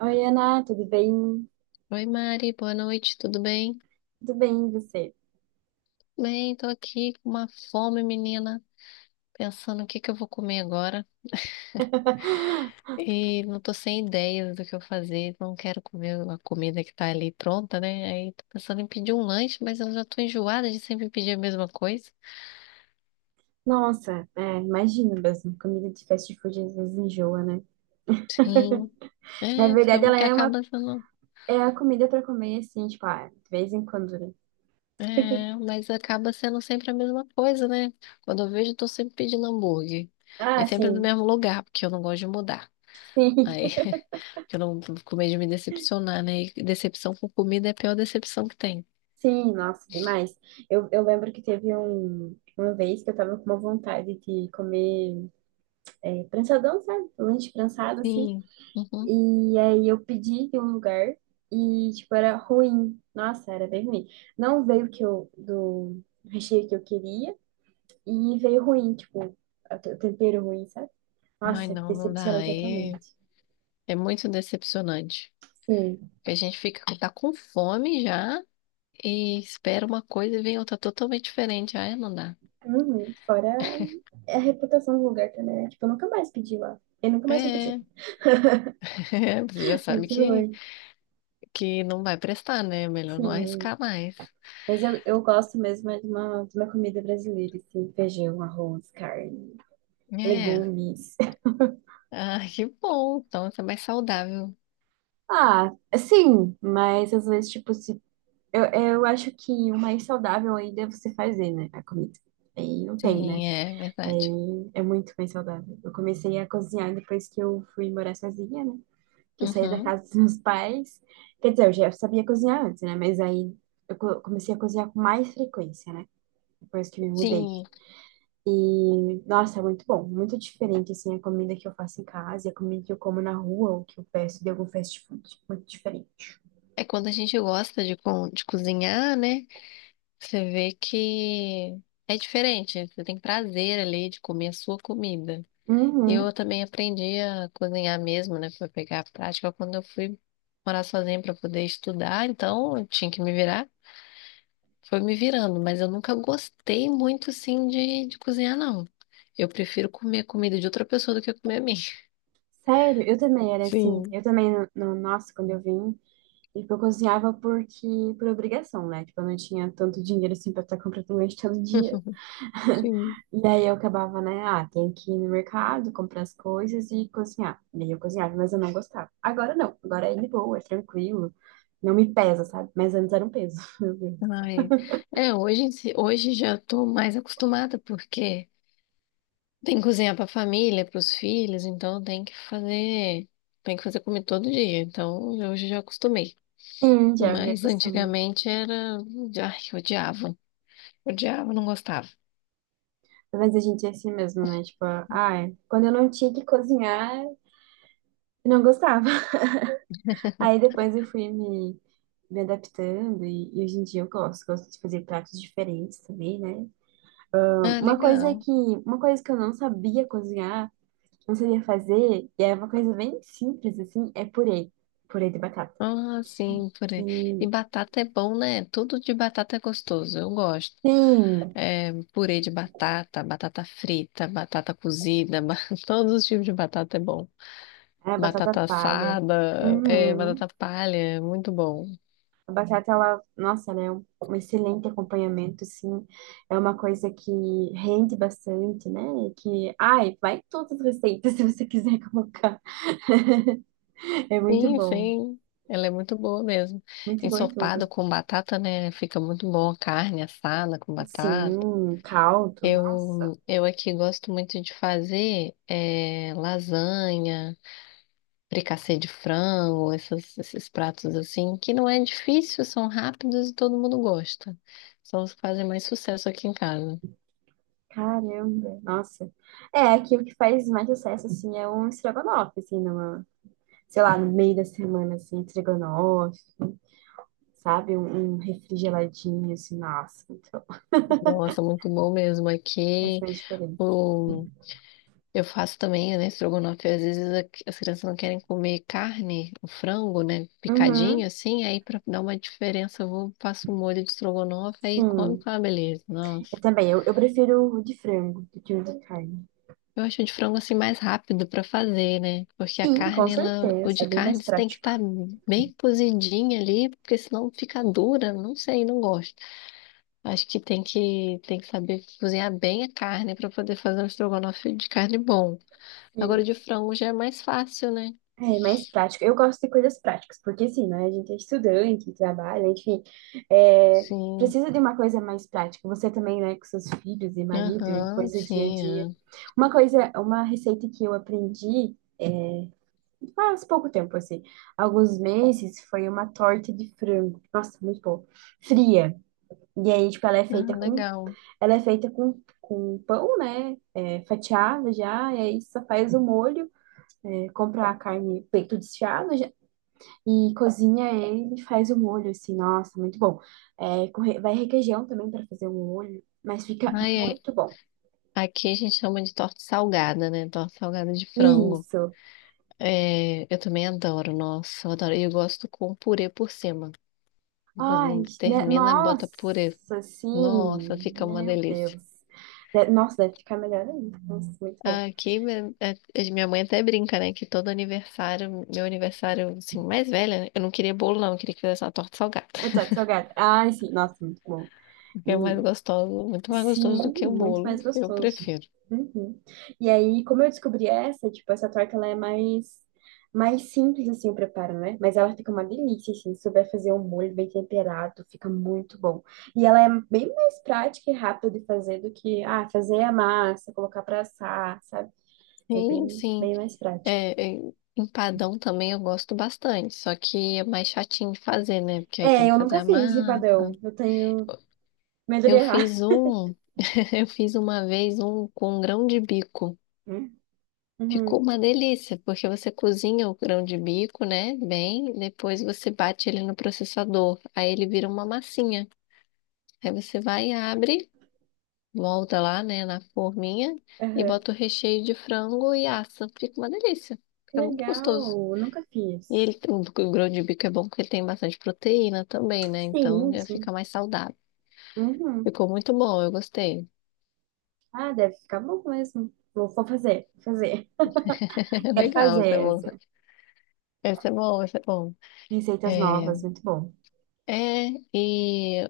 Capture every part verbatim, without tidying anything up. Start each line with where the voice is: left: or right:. right: Oi, Ana, tudo bem?
left: Oi, Mari, boa noite, tudo bem?
right: Tudo bem, e você?
left: Bem, tô aqui com uma fome, menina, pensando o que que eu vou comer agora. E não tô sem ideias do que eu fazer, não quero comer a comida que tá ali pronta, né? Aí tô pensando em pedir um lanche, mas eu já tô enjoada de sempre pedir a mesma coisa.
right: Nossa, é, imagino mesmo, comida de fast food às vezes enjoa, né?
left: Sim,
right: Na
left: é,
right: verdade,
left: senão
right: ela
left: que
right: é uma
left: acaba sendo.
right: é a comida pra comer, assim, tipo, ah, de vez em quando, né?
left: É, mas acaba sendo sempre a mesma coisa, né? Quando eu vejo, eu tô sempre pedindo hambúrguer.
right: Ah,
left: E sempre do
right: sim,
left: mesmo lugar, porque eu não gosto de mudar.
right: sim,
left: Aí. Que eu não tô com medo de me decepcionar, né? E decepção com comida é a pior decepção que tem.
right: sim, nossa, demais. Eu, eu lembro que teve um, uma vez que eu tava com uma vontade de comer é, prançadão, sabe? Lanche prensado, assim.
left: Sim. Uhum.
right: E aí eu pedi de um lugar e, tipo, era ruim. Nossa, era bem ruim. Não veio o que eu, do recheio que eu queria e veio ruim, tipo, a- o tempero ruim, sabe?
left: Ai,
right: Nossa,
left: não, não
right: decepcionei
left: dá. É.
right: totalmente.
left: É muito decepcionante.
right: Sim.
left: Porque a gente fica, tá com fome já e espera uma coisa e vem outra totalmente diferente. Ai, não dá.
right: Uhum. Fora a reputação do lugar também, né? Tipo, eu nunca mais pedi lá. Eu nunca mais vou pedir.
left: É, é, você já sabe
right: Mas
left: que,
right: ruim.
left: que não vai prestar, né? Melhor não
right: Sim.
left: arriscar mais.
right: Mas eu, eu gosto mesmo é de uma, de uma comida brasileira, assim, feijão, arroz, carne,
left: É.
right: legumes.
left: Ah, que bom. Então, isso é mais saudável.
right: Ah, sim, mas às vezes, tipo, se, eu, eu acho que o mais saudável ainda é você fazer, né, a comida. Aí não tem, né?
left: Sim, é verdade.
right: Aí é muito mais saudável. Eu comecei a cozinhar depois que eu fui morar sozinha, né? Que eu saí da
left: Uhum.
right: casa dos meus pais. Quer dizer, eu já sabia cozinhar antes, né? Mas aí eu co- comecei a cozinhar com mais frequência, né? Depois que me mudei.
left: Sim,
right: E, nossa, é muito bom. Muito diferente, assim, a comida que eu faço em casa e a comida que eu como na rua ou que eu peço de algum fast food. Muito diferente.
left: é quando a gente gosta de, co- de cozinhar, né? Você vê que é diferente. Você tem prazer ali de comer a sua comida.
right: Uhum.
left: Eu também aprendi a cozinhar mesmo, né? Pra pegar a prática quando eu fui morar sozinha para poder estudar. Então, eu tinha que me virar. Foi me virando, mas eu nunca gostei muito, sim, de, de cozinhar, não. Eu prefiro comer a comida de outra pessoa do que comer a minha.
right: Sério, eu também era assim.
left: Sim,
right: Eu também, no, no- nossa, quando eu vim, tipo, eu cozinhava porque, por obrigação, né? Tipo, eu não tinha tanto dinheiro assim pra estar comprando lanche todo dia.
left: sim.
right: E aí eu acabava, né? Ah, tem que ir no mercado, comprar as coisas e cozinhar. E aí eu cozinhava, mas eu não gostava. Agora não, agora é de boa, é tranquilo. Não me pesa, sabe? Mas antes era um peso, meu Deus.
left: Ai, é, hoje, em si- hoje já estou mais acostumada, porque tem que cozinhar para a família, para os filhos, então tem que fazer, tem que fazer comida todo dia. Então hoje eu já acostumei.
right: Sim, já me
left: Mas
right: acostuma.
left: antigamente era, ai, eu odiava, odiava, não gostava.
right: Mas a gente é assim mesmo, né? Tipo, ah, é, quando eu não tinha que cozinhar, eu não gostava. Aí depois eu fui me, me adaptando e, e hoje em dia eu gosto, gosto de fazer pratos diferentes também, né?
left: Ah,
right: Uma coisa
left: legal.
right: que, uma coisa que eu não sabia cozinhar, não sabia fazer, e é uma coisa bem simples assim, é purê, purê de batata.
left: Ah, sim,
right: E,
left: purê. E batata é bom, né? Tudo de batata é gostoso, eu gosto.
right: sim,
left: É, purê de batata, batata frita, batata cozida, ba- todos os tipos de batata é bom.
right: é a batata
left: Batata
right: palha.
left: assada, é,
right: Uhum.
left: batata palha, é muito bom.
right: A batata, ela, nossa, ela é um, um excelente acompanhamento, assim. É uma coisa que rende bastante, né? Que, ai, vai em todas as receitas se você quiser colocar. É muito
left: Sim,
right: bom.
left: sim. Ela é muito boa mesmo.
right: Muito bom em
left: Ensopado
right: tudo.
left: com batata, né? Fica muito bom carne assada com batata.
right: Sim, caldo, nossa,
left: Eu, eu aqui gosto muito de fazer eh, lasanha, fricassê de frango, essas- esses pratos assim, que não é difícil, são rápidos e todo mundo gosta. São os que fazem mais sucesso aqui em casa.
right: caramba, nossa. É, aqui o que faz mais sucesso, assim, é um estrogonofe, assim, numa, sei lá, no meio da semana, assim, estrogonofe, sabe? Um, um refrigeradinho, assim, nossa, muito bom.
left: Nossa, muito bom mesmo
right: Faz
left: aqui.
right: mais diferença.
left: Eu faço também, né, estrogonofe. Às vezes a- as crianças não querem comer carne, o frango, né,
right: Uhum,
left: picadinho assim. Aí pra dar uma diferença, eu vou, faço um molho de estrogonofe aí come
right: sim.
left: com uma beleza. Nossa.
right: Eu também, eu, eu prefiro o de frango do que o de carne.
left: Eu acho o de frango assim mais rápido pra fazer, né? Porque a
right: Sim, com
left: carne, ela, o
right: certeza,
left: de
right: é bem mais
left: carne você tem que
right: prático.
left: estar bem cozidinha ali, porque senão fica dura. Não sei, não gosto. Acho que tem que tem que saber cozinhar bem a carne pra poder fazer um estrogonofe de carne bom. Agora o
right: Sim.
left: de frango já é mais fácil, né?
right: É mais prático. Eu gosto de coisas práticas, porque assim, né? A gente é estudante, trabalha, enfim. É,
left: Sim,
right: precisa de uma coisa mais prática. Você também, né, com seus filhos e marido e
left: aham,
right: coisa do dia a
left: sim.
right: dia.
left: É.
right: Uma coisa, uma receita que eu aprendi faz pouco tempo, assim, alguns meses, foi uma torta de frango. Nossa, muito boa. Fria. E aí, tipo, ela é
left: Ah,
right: feita com,
left: legal.
right: ela é feita com, com pão, né? É, fatiado já, e aí só faz o molho. É, compra a carne, peito desfiado, e cozinha ele e faz o molho, assim, nossa, muito bom. É, com re- vai requeijão também para fazer o molho, mas fica
left: Ai, é-
right: muito bom.
left: aqui a gente chama de torta salgada, né? Torta salgada de frango.
right: Isso.
left: É, eu também adoro, nossa, eu adoro. E eu gosto com purê por cima. Mas não
right: Ai, né,
left: termina, bota purê.
right: nossa,
left: Nossa,
right: sim.
left: fica uma
right: Meu
left: delícia.
right: Deus. De- Nossa, deve ficar melhor ainda. Nossa, muito bom.
left: Aqui, minha é- é- minha mãe até brinca, né? Que todo aniversário, meu aniversário, assim, mais velha, né? Eu não queria bolo, não. Eu queria que fizesse uma torta salgada.
right: Eu tô de salgado. Ai, sim, nossa, muito bom.
left: Porque é mais
right: E
left: gostoso, muito mais gostoso
right: sim,
left: do que o
right: muito
left: bolo.
right: mais
left: Eu
right: gostoso.
left: prefiro.
right: Uhum. E aí, como eu descobri essa, tipo, essa torta ela é mais mais simples assim o preparo, né? Mas ela fica uma delícia assim, se souber fazer um molho bem temperado, fica muito bom. E ela é bem mais prática e rápida de fazer do que ah, fazer a massa, colocar pra assar, sabe? É
left: Sim,
right: bem
left: sim.
right: bem mais prática.
left: É, é, empadão também eu gosto bastante, só que é mais chatinho de fazer, né? Porque aí tem
right: É,
left: que
right: eu
left: fazer
right: nunca
left: a
right: fiz
left: massa.
right: empadão. Eu tenho medo de
left: Eu
right: errar.
left: fiz um, eu fiz uma vez um com grão de bico.
right: Hum?
left: Ficou
right: Uhum.
left: uma delícia, porque você cozinha o grão de bico, né? Bem, depois você bate ele no processador, aí ele vira uma massinha. Aí você vai, abre, volta lá, né, na forminha e
right: Aham.
left: bota o recheio de frango e assa. Fica uma delícia.
right: Que
left: Fica muito
right: legal,
left: gostoso.
right: eu nunca
left: E
right: fiz.
left: ele, o, o grão de bico é bom porque ele tem bastante proteína também, né? Então
right: Sim,
left: já fica
right: sim.
left: mais saudável.
right: Uhum.
left: Ficou muito bom, eu gostei.
right: Ah, deve ficar bom mesmo. Vou, vou fazer, vou fazer. Quero
left: Legal,
right: fazer
left: esse é bom.
right: essa.
left: Esse é bom, esse é bom.
right: Receitas
left: É,
right: novas, muito bom.
left: é, e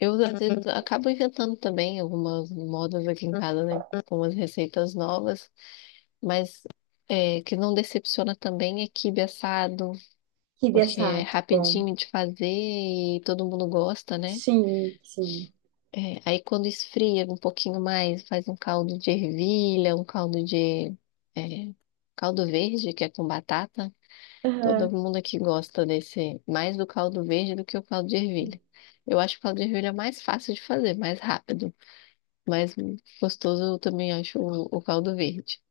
left: eu às vezes acabo inventando também algumas modas aqui em casa, né? Algumas receitas novas, mas é, que não decepciona também é quibe assado,
right: Kibe
left: porque é
right: assado, bom.
left: rapidinho de fazer e todo mundo gosta, né?
right: Sim, sim.
left: É, aí quando esfria um pouquinho mais, faz um caldo de ervilha, um caldo de é, caldo verde, que é com batata.
right: Aham.
left: Todo mundo aqui gosta desse, mais do caldo verde do que o caldo de ervilha. Eu acho o caldo de ervilha mais fácil de fazer, mais rápido, mais gostoso eu também acho o, o caldo verde.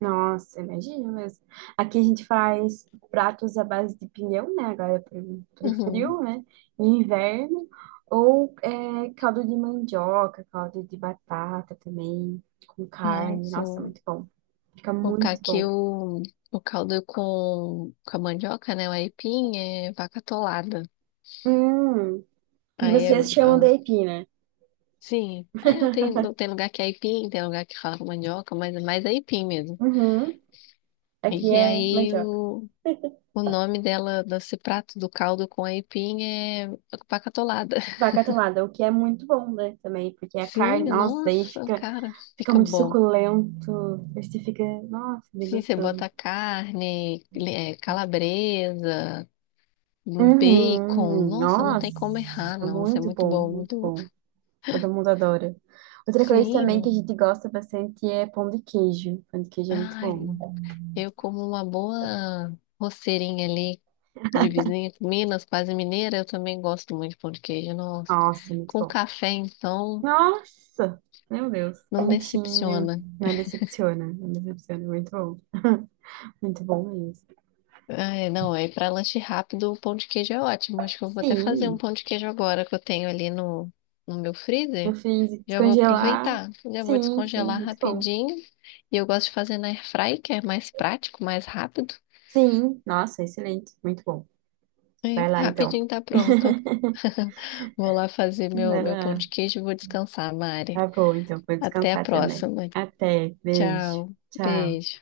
right: Nossa, imagina mesmo. Aqui a gente faz pratos à base de pinhão, né? Agora é pro, pro
left: Uhum.
right: frio, né? Em inverno. Ou é, caldo de mandioca, caldo de batata também, com
left: Ah,
right: carne. Nossa,
left: sim.
right: muito bom. Fica
left: O
right: muito
left: caqui,
right: bom.
left: o, o caldo com, com a mandioca, né? O aipim é vaca atolada.
right: Hum, e
left: Aí é é
right: vocês chamam de aipim, né?
left: sim. É, eu tenho, tem lugar que é aipim, tem lugar que fala com mandioca, mas é mais aipim mesmo.
right: Uhum. Aqui
left: E
right: é
left: aí
right: mandioca.
left: o, o nome dela, desse prato do caldo com aipim é pacatolada.
right: Vaca atolada, o que é muito bom, né? Também, porque a
left: Sim,
right: carne, nossa, aí
left: nossa,
right: fica,
left: cara,
right: fica
left: fica
right: muito
left: bom.
right: suculento. Aí você fica, nossa, bem
left: Sim, você
right: gostoso.
left: bota carne, é, calabresa, um bacon.
right: Uhum,
left: Nossa, não
right: nossa,
left: tem como errar, não. Isso é
right: muito
left: muito
right: bom,
left: bom,
right: muito
left: muito bom.
right: bom. Todo mundo adora. Outra coisa também que a
left: Sim,
right: gente gosta bastante é pão de queijo. Pão de queijo é muito
left: ai,
right: bom.
left: eu como uma boa roceirinha ali de vizinha, Minas, quase mineira, eu também gosto muito de pão de queijo. Nossa,
right: Nossa, muito
left: com
right: bom.
left: café, então,
right: Nossa, meu Deus.
left: não
right: Quentinho.
left: decepciona.
right: Não decepciona, não decepciona. Muito bom. Muito bom mesmo.
left: Ai, não, aí para lanche rápido, o pão de queijo é ótimo. Acho que eu vou até fazer um
right: Sim.
left: pão de queijo agora que eu tenho ali no, no meu
right: Eu
left: freezer.
right: fiz
left: Já vou
right: descongelar.
left: aproveitar, já vou
right: Sim, sim,
left: descongelar
right: muito bom.
left: rapidinho. E eu gosto de fazer na airfry, que é mais prático, mais rápido.
right: Sim, nossa, excelente, muito bom.
left: E
right: Vai lá então.
left: rapidinho tá pronto. Vou lá fazer meu,
right: Vai
left: meu pão
right: lá.
left: de queijo e vou descansar, Mari.
right: Tá bom, então vou
left: Até a
right: descansar também.
left: próxima.
right: Até, beijo.
left: Tchau.
right: Tchau.
left: Beijo.